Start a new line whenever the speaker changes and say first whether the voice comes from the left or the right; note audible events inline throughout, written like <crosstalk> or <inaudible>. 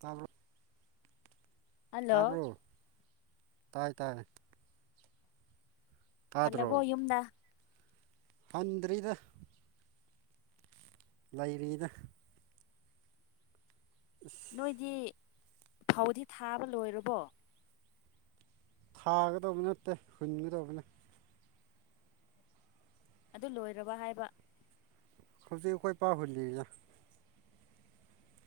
right: ꯇꯥꯕꯔꯣ
left: ꯍꯜꯂꯣ
right: ꯇꯥꯄ꯭ꯔꯣ ꯇꯥꯏ ꯇꯥꯏ
left: ꯍꯜꯂꯕꯣ
right: ꯇꯥꯗ꯭ꯔꯣ
left: ꯌꯨꯝꯗ
right: ꯍꯟꯗ꯭ꯔꯤꯗ ꯂꯩꯔꯤꯗ <inaudible>
left: ꯅꯣꯏꯗꯤ ꯐꯥꯎꯗꯤ ꯊꯥꯕ ꯂꯣꯏꯔꯕꯣ?
right: ꯊꯥꯒꯗꯧꯕ ꯅꯠꯇꯦ ꯍꯨꯟꯒꯗꯧꯕꯅꯤ꯫
left: ꯑꯗꯨ ꯂꯣꯏꯔꯕ ꯍꯥꯏꯕ
right: ꯍꯧꯖꯤꯛ ꯑꯩꯈꯣꯏ ꯄꯥꯍꯨꯜꯂꯤ꯫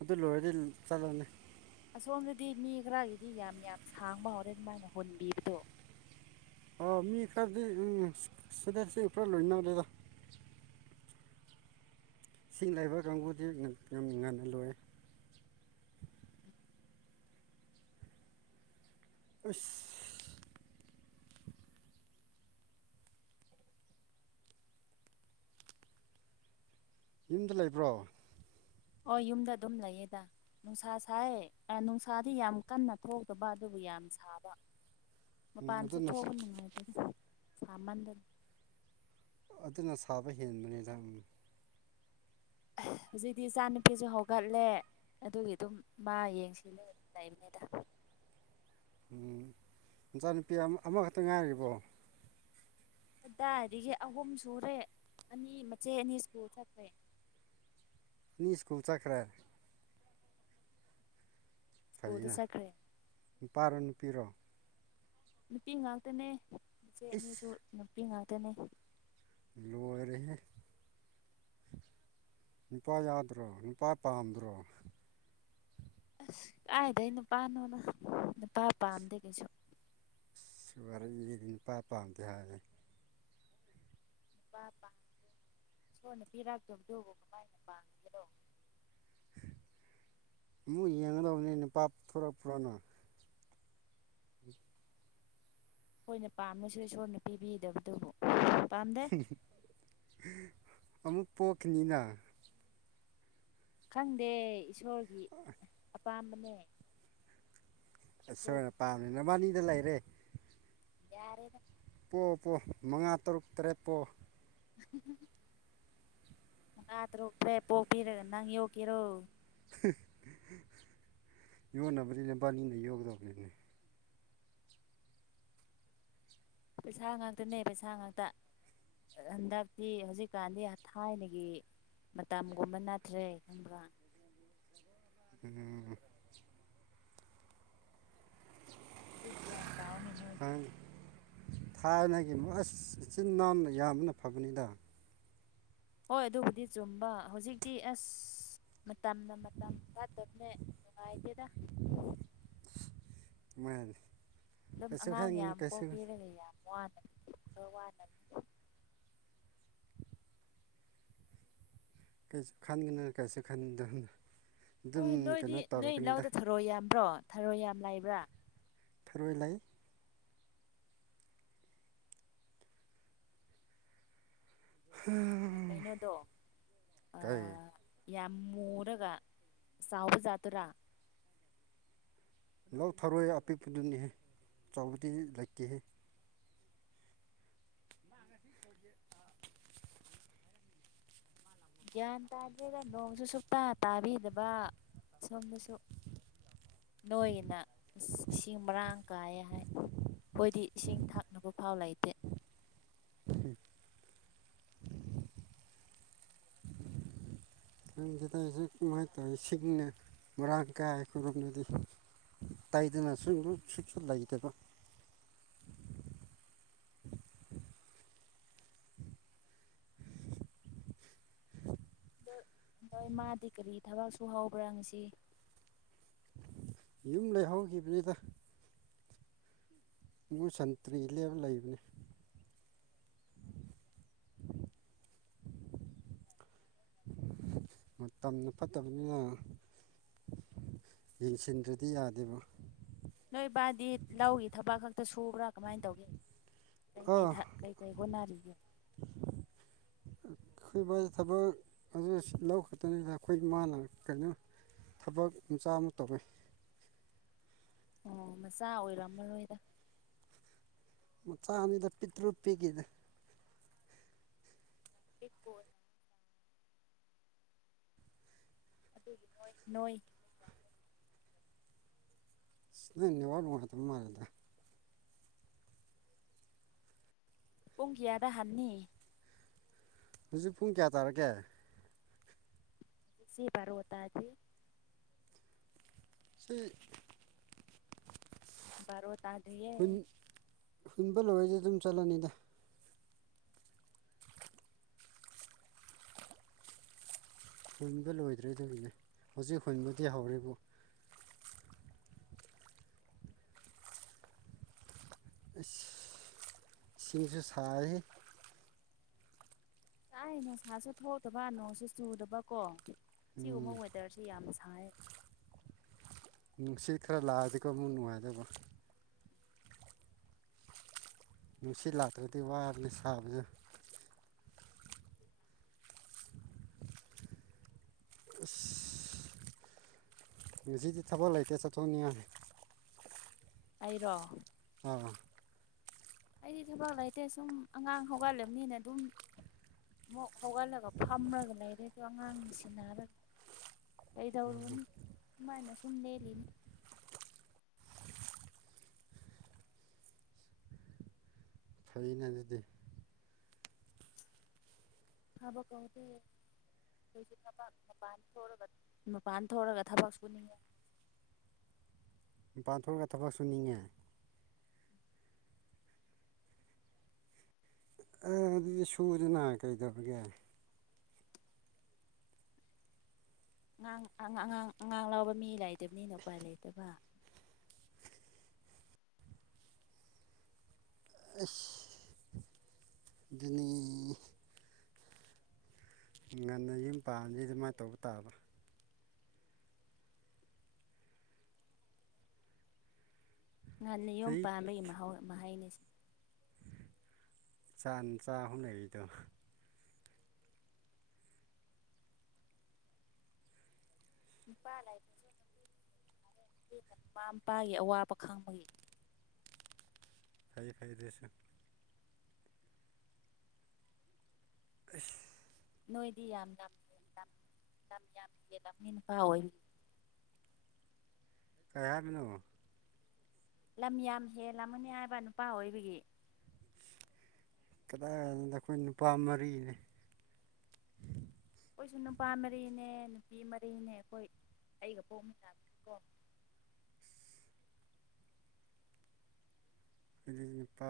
right: ꯑꯗꯨ ꯂꯣꯏꯔꯗꯤ ꯆꯠꯂꯅꯤ꯫
left: ꯑꯁꯣꯝꯗꯗꯤ ꯃꯤ ꯈꯔꯒꯤꯗꯤ ꯌꯥꯝ ꯌꯥꯝ ꯁꯥꯡꯕ ꯍꯧꯔꯦ ꯑꯗꯨꯃꯥꯏꯅ ꯍꯨꯟꯕꯤꯕꯗꯣ
right: ꯑ ꯃꯤ ꯈꯔꯗꯤ ꯎꯝ ꯁꯤꯗꯁꯤ ꯄꯨꯔꯥ ꯂꯣꯏꯅꯕꯔꯦꯗ ꯏꯁꯤꯡ ꯂꯩꯕ ꯀꯥꯡꯕꯨꯗꯤ ꯌꯥꯝ ꯉꯟꯅ ꯂꯣꯏ ꯑꯁ ꯌꯨꯝꯗ ꯂꯩꯕ꯭ꯔꯣ?
left: ꯍꯣ ꯌꯨꯝꯗ ꯑꯗꯨꯝ ꯂꯩꯌꯦꯗ ꯅꯨꯡꯁꯥ ꯁꯥꯏ ꯅꯨꯡꯁꯥꯗꯤ ꯌꯥꯝ ꯀꯟꯅ ꯊꯣꯛꯇꯕ ꯑꯗꯨꯕꯨ ꯌꯥꯝ ꯁꯥꯕ
right: ꯎꯝ
left: ꯃꯄꯥꯟ ꯆꯦ
right: ꯑꯗꯨꯅ
left: ꯊꯣꯛꯕ ꯅꯨꯡꯉꯥꯏꯇꯦꯅ ꯁꯥꯃꯟꯗꯅ
right: ꯑꯗꯨꯅ ꯁꯥꯕ ꯍꯦꯟꯕꯅꯤꯗ
left: ꯍꯧꯖꯤꯛꯇꯤ ꯏꯆꯥ ꯅꯨꯨꯄꯤꯁꯨ ꯍꯧꯒꯠꯂꯦ ꯑꯗꯨꯒꯤ ꯑꯗꯨꯝ ꯃꯥ ꯌꯦꯡꯁꯤꯂꯦ꯫ ꯂꯩꯃꯦꯗ
right: ꯃꯆꯥꯅꯨꯄꯤ ꯑꯃ ꯑꯃꯈꯛꯇ ꯉꯥꯏꯔꯤꯕꯣ?
left: ꯑꯗꯨꯗꯥꯏꯗꯒꯤ ꯑꯍꯨꯝ ꯁꯨꯔꯦ ꯑꯅꯤ ꯃꯆꯦ ꯑꯅꯤ ꯁ꯭ꯀꯨꯜ ꯆꯠꯈ꯭ꯔꯦ꯫
right: ꯃꯤ ꯁ꯭ꯀꯨꯜ ꯆꯠꯈꯔꯦ ꯫
left: ꯁ꯭ꯀꯨꯜꯗ
right: ꯐꯖꯤꯅ
left: ꯆꯠꯈ꯭ꯔꯦ
right: ꯅꯨꯄꯥꯔꯣ ꯅꯨꯄꯤꯔꯣ?
left: ꯅꯨꯄꯤ ꯉꯥꯛꯇꯅꯦ ꯏꯆꯦ
right: ꯏꯁ
left: ꯑꯅꯤꯁꯨ ꯅꯨꯄꯤ ꯉꯥꯛꯇꯅꯦ꯫
right: ꯂꯣꯏꯔꯦꯍꯦ꯫ ꯅꯨꯄꯥ ꯌꯥꯎꯗꯔꯣ ꯅꯨꯄꯥ ꯄꯥꯝꯗ꯭ꯔꯣ?
left: ꯑꯁ ꯀꯥꯏꯗꯒꯤ ꯅꯨꯄꯥꯅꯣꯅꯗ ꯅꯨꯄꯥ ꯄꯥꯝꯗꯦ ꯀꯩꯁꯨ
right: ꯁꯤ ꯋꯥꯔ ꯏꯗꯤ ꯅꯨꯄꯥ ꯄꯥꯝꯗꯦ ꯍꯥꯏꯦ꯫
left: <unintelligible> ꯄ ꯃꯣꯏꯅ ꯄꯤꯔꯛꯇꯕꯗꯨꯕꯨ ꯫
right: ꯑꯃꯨꯛ ꯌꯦꯡꯒꯗꯕꯅꯤ ꯅꯨ ꯊꯣꯔꯛꯄꯔꯥꯅ꯫ ꯎꯝ꯫
left: ꯑꯩꯈꯣꯏꯅ ꯄꯥꯝꯅꯁꯨ ꯏꯁꯣꯔꯅ ꯄꯤꯕꯤꯗꯕꯗꯨꯕꯨ꯫ ꯄꯥꯝꯗꯦ꯫
right: ꯑꯃꯨꯛ ꯄꯣꯛꯈꯤꯅꯤꯅ꯫
left: ꯈꯪꯗꯦ ꯏꯁꯣꯔꯒꯤ ꯑꯄꯥꯝꯕꯅꯦ꯫
right: ꯑꯁꯁꯣꯔ
left: ꯏꯁꯣꯔꯒꯤ
right: ꯑꯄꯥꯝꯕꯥꯅꯤ ꯅꯕꯟꯅꯤꯗ ꯂꯩꯔꯦ꯫
left: ꯌꯥꯔꯦꯗ꯫
right: ꯄꯣꯛ ꯄꯣ ꯃꯉꯥ ꯇꯔꯨꯛ ꯇꯔꯦꯠ ꯄꯣꯛꯑꯣ꯫
left: ꯎꯝ꯫ ꯃꯥꯉꯤ ꯇ꯭ꯔꯣꯛ ꯇ꯭ꯔꯦꯠ ꯄꯣꯛꯄꯤꯔꯒ ꯅꯪ ꯌꯣꯛꯀꯦꯔꯣ꯫
right: ꯌꯣꯟꯅꯕꯗꯤ ꯅꯕꯥꯅꯤꯅ ꯌꯣꯡꯒꯗꯧꯕꯅꯤꯅꯦ꯫
left: ꯄꯩꯁꯥ ꯉꯥꯛꯇꯅꯦ ꯄꯩꯁꯥ ꯉꯥꯛꯇ꯫ ꯍꯟꯗꯛꯇꯤ ꯍꯧꯖꯤꯛꯀꯥꯟꯗꯤ ꯊꯥꯏꯅꯒꯤ꯫ ꯃꯇꯝꯒꯨꯝꯕ ꯅꯅꯥꯠꯇ꯭ꯔꯦ ꯈꯪꯕ꯭ꯔꯥ꯫
right: ꯎꯝ꯫
left: ꯒꯌꯥꯟ ꯇꯣ ꯃꯦ ꯅꯣꯏ꯫
right: ꯊꯥꯏꯅꯒꯤ ꯑꯁ ꯏꯆꯤꯟ ꯅꯥꯎꯅ ꯌꯥꯝꯕꯅ ꯐꯕꯅꯤꯗ꯫
left: ꯍꯣꯏ ꯑꯗꯨꯕꯨꯗꯤ ꯆꯨꯝꯕ ꯍꯧꯖꯤꯛꯇꯤ ꯑꯁ ꯃꯇꯝꯅ ꯃꯇꯝ ꯐꯠꯇꯕꯅꯦ꯫ ꯉꯥꯏ ꯗꯦ ꯗ꯫
right: <unintelligible> <unintelligible>
left: ꯑꯗꯨꯝ
right: ꯀꯩꯁꯨ
left: ꯑꯉꯥꯡ
right: ꯈꯟꯒꯅꯨ
left: ꯌꯥꯝ
right: ꯀꯩꯁꯨ
left: ꯄꯣꯛꯄꯤꯔꯒ ꯌꯥꯝ ꯋꯥꯅ ꯈꯔ ꯋꯥꯅꯃꯤ꯫
right: ꯀꯩꯁꯨ ꯈꯟꯒꯅ ꯀꯩꯁꯨ ꯈꯟꯗꯅ ꯑꯗꯨꯝ ꯀꯩꯅꯣ ꯇꯧꯔꯛꯀꯅꯤꯗ꯫
left: ꯊꯔꯣ ꯌꯥꯝꯕ꯭ꯔꯣ ꯊꯔꯣ ꯌꯥꯝ ꯂꯩꯕ꯭ꯔꯥ꯫
right: ꯊꯔꯣꯏ ꯂꯩ꯫
left: ꯀꯩꯅꯣꯗꯣ ꯑ꯫
right: ꯀꯩ
left: ꯌꯥꯝ ꯃꯨꯔꯒ ꯆꯥꯎꯕ ꯖꯥꯇꯨꯔꯥ꯫
right: ꯂꯧ ꯊꯔꯣꯏ ꯑꯄꯤꯛꯄꯗꯨꯅꯤ ꯑꯆꯥꯎꯕꯗꯤ ꯂꯩꯇꯦꯍꯦ꯫
left: ꯒ꯭ꯌꯥꯟ ꯇꯥꯗ꯭ꯔꯦꯒ ꯅꯣꯡꯁꯨ ꯁꯨꯛꯇ ꯇꯥꯕꯤꯗꯕ ꯁꯣꯝꯗꯁꯨ꯫ ꯅꯣꯏꯅ ꯏꯁꯤꯡ ꯃꯔꯥꯡ ꯀꯥꯏꯌꯦ ꯍꯥꯏ꯫ ꯑꯩ ꯈꯣꯏ ꯗ ꯏꯁꯤꯡ ꯊꯥꯛꯅꯕ ꯐꯥꯎ ꯂꯩꯇꯦ꯫
right: ꯑꯗꯨ ꯁꯤꯗ ꯑꯩꯁꯨ ꯀꯃꯥꯏꯅ ꯇꯧꯋꯤ ꯁꯤꯡꯅ ꯃꯔꯥꯡ ꯀꯥꯏ ꯑꯩ ꯈꯣꯏ ꯔꯣꯝꯗꯗꯤ꯫ ꯑꯇꯥꯏꯗꯅꯁꯨ ꯁꯁꯨꯠ ꯂꯩꯇꯦꯕ꯫
left: ꯅꯣꯏ ꯃꯥꯗꯤ ꯀꯔꯤ ꯊꯕꯛꯁꯨ ꯍꯧꯕ꯭ꯔꯥ ꯉꯁꯤ꯫
right: ꯌꯨꯝ ꯂꯩꯍꯧꯈꯤꯕꯅꯤꯗ꯫ ꯏꯨ ꯁꯟꯇ꯭ꯔꯤ ꯂꯦꯕ ꯂꯩꯕꯅꯤ꯫ ꯃꯇꯝꯅ ꯐꯠꯇꯕꯅꯤꯅ꯫ ꯌꯦꯡꯁꯤꯟꯗ꯭ꯔꯗꯤ ꯌꯥꯗꯦꯕ꯫
left: ꯅꯣꯏꯕꯥꯗꯤ ꯂꯧꯒꯤ ꯊꯕꯛ ꯈꯛꯇ ꯁꯨꯕ꯭ꯔꯥ ꯀꯃꯥꯏꯅ ꯇꯧꯒꯦ꯫ ꯀꯩ ꯀꯩ
right: ꯑꯥ
left: ꯊ ꯀꯩ ꯀꯩ ꯍꯣꯠꯅꯔꯤꯒꯦ꯫
right: <unintelligible> ꯑꯩꯈꯣꯏꯕꯥ ꯊꯕꯛ ꯑꯗꯨ ꯂꯧ ꯈꯛꯇꯅꯤꯗ ꯑꯩꯈꯣꯏ ꯏ ꯃꯥꯅ ꯀꯩꯅꯣ꯫ ꯊꯕꯛ ꯃꯆꯥ ꯑꯃ ꯇꯧꯋꯤ꯫
left: ꯑꯣ ꯃꯆꯥ ꯑꯣꯏꯔꯝꯃꯔꯣꯏꯗ꯫
right: ꯃꯆꯥ ꯑꯅꯤꯗ ꯄꯤ ꯇ꯭ꯔꯨꯛ ꯄꯤꯛꯏꯗ꯫
left: ꯄꯤꯛꯄꯣ꯫ ꯅꯣꯏ ꯅꯣꯏ꯫
right: ꯅꯦ ꯋꯥ ꯃꯥ ꯃꯥꯜꯂꯦ
left: ꯄꯨꯡꯀꯤ꯭ꯌꯥ ꯗꯍꯥꯟꯅꯤ
right: ꯍꯧꯖꯤꯛ ꯄꯨꯡ ꯀꯌꯥ ꯇꯥꯔꯛꯒꯦ
left: ꯁꯤ ꯄꯔꯣ ꯇꯗꯤ
right: ꯆ
left: ꯔꯣ ꯇꯥ ꯑꯗꯨꯌꯦ
right: ꯍꯨꯟꯕ ꯂꯣꯏꯣꯏꯗꯤ ꯑꯗꯨꯝ ꯆꯠꯂꯅꯤꯗ ꯍꯨꯟꯕ ꯂꯣꯏꯗ꯭ꯔꯦꯗꯒꯤꯅꯦ ꯍꯧꯖꯤꯛ ꯍꯨꯟꯕꯗꯤ ꯍꯧꯔꯦꯕꯨ ꯁꯤꯡꯁꯨ ꯁꯔꯤ
left: ꯉꯥꯁꯥꯏ ꯅꯨꯡꯁꯥꯁꯨ ꯊꯣꯛꯇꯕ ꯅꯣꯡꯁꯨ ꯆꯨꯗꯕꯀꯣ ꯁꯤꯒꯨꯝꯕ
right: ꯎꯝ
left: ꯋꯦꯗꯔꯁꯦ ꯌꯥꯝ ꯁꯥꯏ
right: ꯅꯨꯡꯁꯤꯠ ꯈꯔ ꯂꯥꯛꯑꯗꯤꯀꯣ ꯑꯃꯨꯛ ꯅꯨꯡꯉꯥꯏꯗꯕ ꯅꯨꯡꯁꯤꯠ ꯂꯥꯛꯇ꯭ꯔꯒꯗꯤ ꯋꯥꯔꯅꯤ ꯁꯥꯕꯁꯨ ꯑ ꯉꯁꯤꯗꯤ ꯊꯕꯛ ꯂꯩꯇꯦ ꯆꯠꯊꯣꯛꯅꯤꯡꯉꯥꯏꯅꯤ
left: ꯑꯩꯔꯣ
right: ꯑꯣ
left: ꯑꯩꯗꯤ ꯊꯕꯛ ꯂꯩꯇꯦ ꯁꯨꯝ ꯑꯉꯥꯡ ꯍꯧꯒꯠꯂꯕꯅꯤꯅ ꯑꯗꯨꯝ ꯑꯃꯨꯛ ꯍꯧꯒꯠꯂꯒ ꯐꯝꯔꯥꯒ ꯂꯩꯔꯦꯗꯣ ꯑꯉꯥꯡ ꯁꯤꯟꯅꯔꯒ ꯀꯩꯗꯧꯔꯨꯅꯤ ꯁꯨꯃꯥꯏꯅ ꯁꯨꯝ ꯂꯦꯜꯂꯤꯅꯤ
right: ꯐꯩꯅꯦ ꯑꯗꯨꯗꯤ
left: ꯍꯥꯕ ꯀꯣꯇ ꯑꯩꯈꯣꯏꯁꯦ ꯊꯕꯛ ꯃꯄꯥꯟ ꯊꯣꯔꯛꯑꯒ ꯃꯄꯥꯟ ꯊꯣꯛꯔꯒ ꯊꯕꯛ ꯁꯨꯅꯤꯡꯉꯦ
right: ꯃꯄꯥꯟ ꯊꯣꯛꯂꯑꯒ ꯊꯕꯛ ꯁꯨꯅꯤꯡꯉꯦ ꯑꯦ ꯑꯗꯨꯗꯤ ꯁꯨꯗꯅ ꯀꯩꯗꯕꯒꯦ
left: ꯑꯉꯥꯡ ꯑꯉꯥꯡ ꯑꯉꯥꯡ ꯂꯥꯎꯕ ꯃꯤ ꯂꯩꯥꯏꯗꯕꯅꯤꯅ ꯎꯄꯥꯏ ꯂꯩꯇꯕ
right: ꯑꯁ ꯑꯗꯨꯅꯤ ꯉꯟꯅ ꯌꯨꯝ ꯄꯥꯗꯤ ꯑꯗꯨꯃꯥꯏꯅ ꯇꯧꯕ ꯇꯥꯕꯥ
left: ꯉꯍꯥꯟ ꯅꯤ ꯌꯣꯝ
right: ꯆꯍꯤ
left: ꯄꯥꯟꯕꯝꯕꯒꯤ ꯃꯍꯥꯎ ꯃꯍꯩꯅꯤꯁꯦ
right: ꯆ ꯆꯥ ꯍꯨꯝꯅꯔꯤꯗꯣ
left: ꯄꯥ ꯂꯩ ꯃꯃꯥ ꯃꯄꯥꯒꯤ ꯑꯋꯥꯕ ꯈꯪꯕꯒꯤ
right: ꯊꯩ ꯈꯥꯏꯗꯦꯁꯨ ꯑ
left: ꯅꯣꯏꯗꯤ ꯌꯥꯝ ꯌꯥꯝ ꯂꯝ ꯍꯦꯟꯂꯝꯅꯤ ꯅꯨꯄꯥ ꯑꯣꯏꯕꯅꯤꯅꯥ
right: ꯀꯩꯍ ꯍꯥꯏꯕꯅꯣ
left: ꯂꯝ ꯌꯥꯝ ꯍꯦꯜꯂꯝꯒꯅꯤ ꯍꯥꯏꯕ ꯅꯨꯄꯥ ꯑꯣꯏꯕꯒꯤ
right: ꯀꯗꯥꯏꯗ ꯑꯩꯈꯣꯏ ꯅꯨꯄꯥ ꯃꯔꯤꯅꯦ
left: ꯑꯩꯈꯣꯏꯁꯨ ꯅꯨꯄꯥ ꯃꯔꯤꯅꯦ ꯅꯨꯄꯤ ꯃꯔꯤꯅꯦ ꯑꯩꯈꯣꯏ ꯑꯩꯒ ꯄꯣꯛꯃꯤꯟꯅꯕ ꯀꯣ
right: ꯑꯩꯗꯤ ꯅꯨꯄꯥ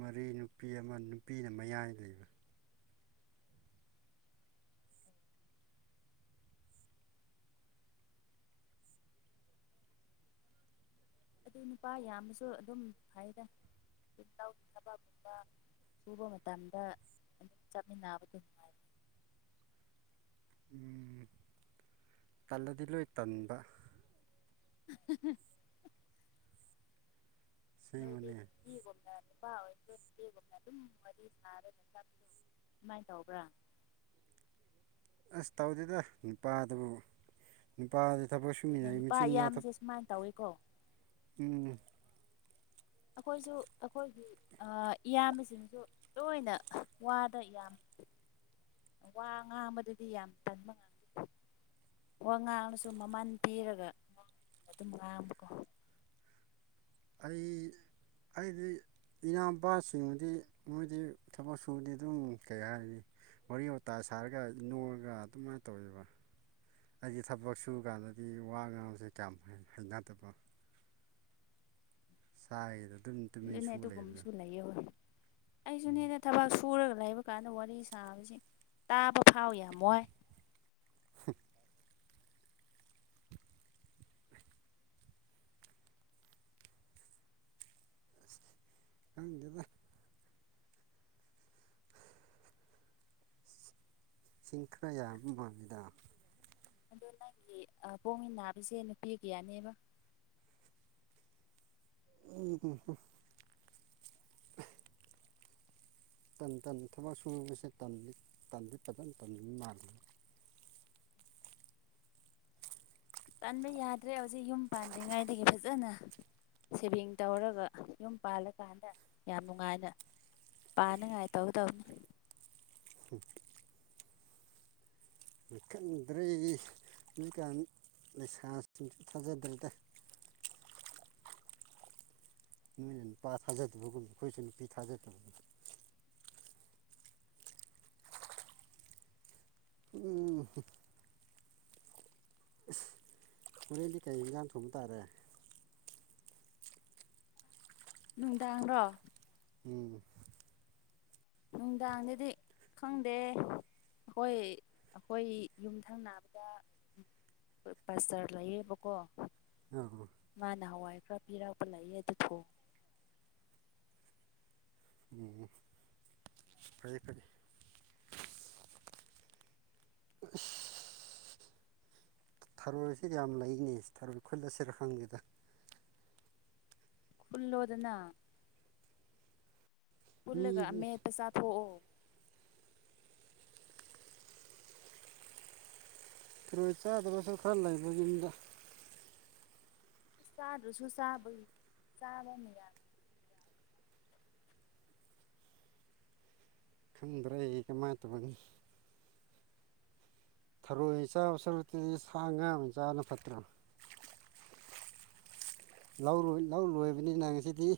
right: ꯃꯔꯤ ꯅꯨꯄꯤ ꯑꯃ ꯅꯨꯄꯤꯅ ꯃꯌꯥꯏ ꯂꯩꯕ
left: ꯑꯗꯨ ꯅꯨꯄꯥ ꯌꯥꯝꯃꯁꯨ ꯑꯗꯨꯝ ꯐꯩꯌꯦꯗ ꯂꯧꯒꯤ ꯊꯕꯛꯇ ꯁꯨꯕ ꯃꯇꯝꯗ ꯆꯠꯃꯤꯟꯅꯕꯗꯣ ꯅꯨꯡꯉꯥꯏ
right: ꯎ ꯇꯜꯂꯗꯤ ꯂꯣꯏ ꯇꯟꯕ ꯑꯁꯦꯡꯕꯅꯦ
left: ꯅꯣꯏꯗ ꯑꯗꯨꯝ ꯋꯥꯔꯤ ꯁꯥꯔꯒ ꯁꯃꯥꯏꯅ ꯇꯧꯕ꯭ꯔꯥ
right: ꯑꯁ ꯇꯧꯗꯦꯗ ꯅꯨꯄꯥꯗꯕꯨ ꯅꯨꯄꯥꯗꯤ ꯊꯕꯛ ꯁꯨꯃꯤꯟꯅꯔꯤ ꯃꯆꯤꯟ ꯃꯅꯥꯎ
left: ꯁꯃꯥꯏꯅ ꯇꯧꯋꯤꯀꯣ
right: ꯎꯝ
left: ꯑꯩꯈꯣꯏꯁꯨ ꯑꯩꯈꯣꯏꯒꯤ ꯏꯌꯥꯝꯕꯁꯤꯡꯁꯨ ꯂꯣꯏꯅ ꯋꯥꯗꯣ ꯌꯥꯝꯕ ꯋꯥ ꯉꯥꯡꯕꯥꯗꯗꯤ ꯌꯥꯝ ꯇꯟꯕ ꯋꯥ ꯉꯥꯡꯕꯥꯁꯨ ꯃꯃꯜ ꯄꯤꯔꯒ ꯋꯥ ꯑꯗꯨꯝ ꯉꯥꯡꯕꯀꯣ
right: ꯑꯩ ꯑꯩꯗꯤ ꯏꯅꯥꯎꯄꯥꯁꯤꯡꯕꯨꯗꯤ ꯃꯣꯏꯗꯤ ꯊꯕꯛ ꯁꯨꯕꯗꯤ ꯑꯗꯨꯝ ꯀꯩ ꯍꯥꯏꯅꯤ ꯋꯥꯔꯤ ꯋꯥꯇꯥꯏ ꯁꯥꯔꯒ ꯅꯣꯛꯑꯒ ꯑꯗꯨꯃꯥꯏꯅ ꯇꯧꯋꯦꯕ ꯑꯩꯗꯤ ꯊꯕꯛ ꯁꯨ ꯀꯥꯟꯗꯗꯤ ꯋꯥ ꯉꯥꯡꯕꯥ ꯁꯦ ꯀꯌꯥꯝ ꯍꯩꯅꯗꯕ ꯆꯥꯗ ꯑꯗꯨꯝ <inaudible>
left: ꯑꯗꯨꯅꯦ
right: ꯂꯩꯕꯗꯣ
left: ꯑꯗꯨꯒꯨꯝꯕꯥꯁꯨ ꯂꯩꯌꯦ ꯍꯣꯏ ꯑꯩꯁꯨꯅꯦꯗ ꯊꯕꯛ ꯁꯨꯔꯒ ꯂꯩꯕ ꯑꯗꯨ ꯀꯥꯟꯗ ꯋꯥꯔꯤ ꯁꯥꯕꯁꯤ ꯇꯥꯕ ꯐꯥꯎ ꯌꯥꯝ ꯋꯥꯏ
right: <inaudible> ꯈꯪꯗꯦꯗ ꯏꯁꯤꯡꯈꯔ ꯌꯥ ꯃꯕꯤꯗ <inaudible>
left: ꯑꯗꯣ ꯅꯪꯒꯤ ꯑꯥ ꯄꯣꯛꯃꯤꯟ ꯅꯥꯕꯁꯦ ꯅꯨꯄꯤꯀꯥꯌꯥꯅꯦꯕ
right: ꯎꯝ ꯎꯝ ꯇꯟ ꯇꯟ ꯊꯕꯛ ꯁꯨꯕꯁꯦꯗꯤ ꯇꯟꯗꯤ ꯐꯖꯅ ꯇꯟꯅꯤꯡꯕ ꯃꯥꯜꯂꯤ
left: ꯇꯟꯕ ꯌꯥꯗ꯭ꯔꯦ ꯍꯧꯖꯤꯛ ꯌꯨꯝ ꯄꯥꯟꯗ꯭ꯔꯤꯉꯩꯗꯒꯤ ꯐꯖꯅ ꯁꯦꯚꯤꯡ ꯇꯧꯔꯒ ꯌꯨꯝ ꯄꯥꯜꯂꯀꯥꯟꯗ ꯌꯥꯝ ꯅꯨꯡꯉꯥꯏꯅ ꯄꯥꯅ ꯉꯥꯏ ꯇꯧ ꯇꯧꯅꯤ
right: ꯎ <inaudible> ꯈꯡꯗ꯭ꯔꯦ ꯍꯧꯖꯤꯡꯀꯥꯟ ꯂꯩꯁꯥꯁꯤꯡꯁꯨ ꯊꯥꯖꯗ꯭ꯔꯦꯗ ꯅꯣꯏꯅ ꯅꯨꯄꯥ ꯊꯥꯖꯗꯕꯒꯨꯝꯕ ꯑꯩꯈꯣꯏꯁꯨ ꯅꯨꯄꯤ ꯊꯥꯖꯗꯕꯅꯤ ꯎꯝ ꯍꯣꯔꯦꯟꯇꯤ ꯀꯩ ꯌꯦꯟꯁꯥꯡ ꯊꯣꯡꯕ ꯇꯥꯔꯦ
left: ꯅꯨꯡꯗꯥꯡꯔꯣ
right: ꯎꯝ
left: ꯅꯨꯡꯗꯥꯡꯗꯗꯤ ꯈꯪꯗꯦ ꯈꯣꯏ ꯑꯩꯈꯣꯏ ꯌꯨꯝꯊꯪꯅꯕꯗ ꯄꯁꯇꯔ ꯂꯩꯌꯦꯕꯀꯣ
right: ꯑ
left: ꯏꯃꯥꯅ ꯍꯋꯥꯏ ꯈꯔ ꯄꯤꯔꯛꯄ ꯂꯩꯌꯦ ꯑꯗꯨ ꯊꯣꯡ
right: ꯎꯝ ꯐꯩ ꯐꯩ ꯢꯁ ꯊꯔꯣꯏꯁꯤ ꯌꯥꯝ ꯂꯩꯅꯤ ꯊꯥꯔꯣꯏ ꯈꯨꯠꯂꯁꯤꯔ ꯍꯪꯗꯦꯗ
left: ꯈꯨꯜꯂꯣ ꯗꯅ
right: ꯃꯤ
left: ꯈꯨꯜꯂꯒ ꯑꯃꯦꯠꯕ ꯆꯥꯊꯣꯛꯑꯣ
right: ꯊꯔꯣꯏ ꯆꯥꯗꯕꯁꯨ ꯈꯔ ꯂꯩꯕ ꯌꯨꯝꯗ
left: ꯁꯤ ꯆ ꯗꯨꯁꯨ ꯆ ꯩ ꯆꯥ ꯂꯣꯉꯌꯥ <inaudible>
right: ꯈꯪꯗ꯭ꯔꯦ ꯑꯩ ꯀꯩꯃꯥꯏꯇꯧꯕꯅꯣ ꯊꯔꯣꯏ ꯆꯥꯕ ꯁꯔꯨꯛꯄꯨꯗꯤ ꯁꯥ ꯉꯥ ꯆꯥꯕꯅ ꯐꯠꯇ꯭ꯔꯣ ꯂꯧ ꯂꯣꯏ ꯂꯧ ꯂꯣꯏꯕꯅꯤꯅ ꯉꯁꯤꯗꯤ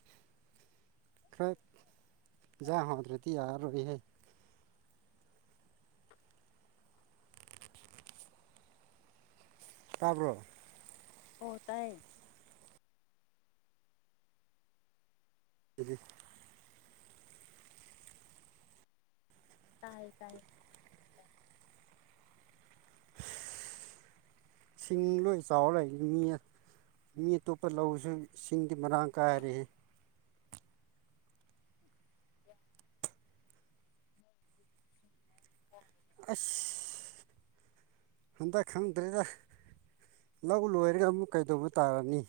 right: ꯈꯔ ꯍꯤꯟꯖꯥꯡ ꯍꯧꯗ꯭ꯔꯗꯤ ꯌꯥꯔꯔꯣꯏ ꯇꯥꯕ꯭ꯔꯣ
left: ꯑꯣꯏ ꯇꯥꯏ
right: ꯑꯗꯨꯗꯤ
left: ꯇꯥꯏꯌꯦ ꯇꯥꯏꯌꯦ
right: ꯏꯁꯤꯡ ꯂꯣꯏ ꯆꯥꯎ ꯂꯩꯏ ꯃꯤ ꯃꯤ ꯑꯇꯣꯞꯄ ꯂꯧꯁꯨ ꯏꯁꯤꯡꯗꯤ ꯃꯔꯥꯡ ꯀꯥꯏꯔꯦ
left: ꯑ
right: <inaudible> ꯍꯟꯗꯛ ꯈꯪꯗ꯭ꯔꯦꯗ ꯂꯧ ꯂꯣꯏꯔꯒ ꯑꯃꯨꯛ ꯀꯩꯗꯧꯕ ꯇꯥꯔꯅꯤ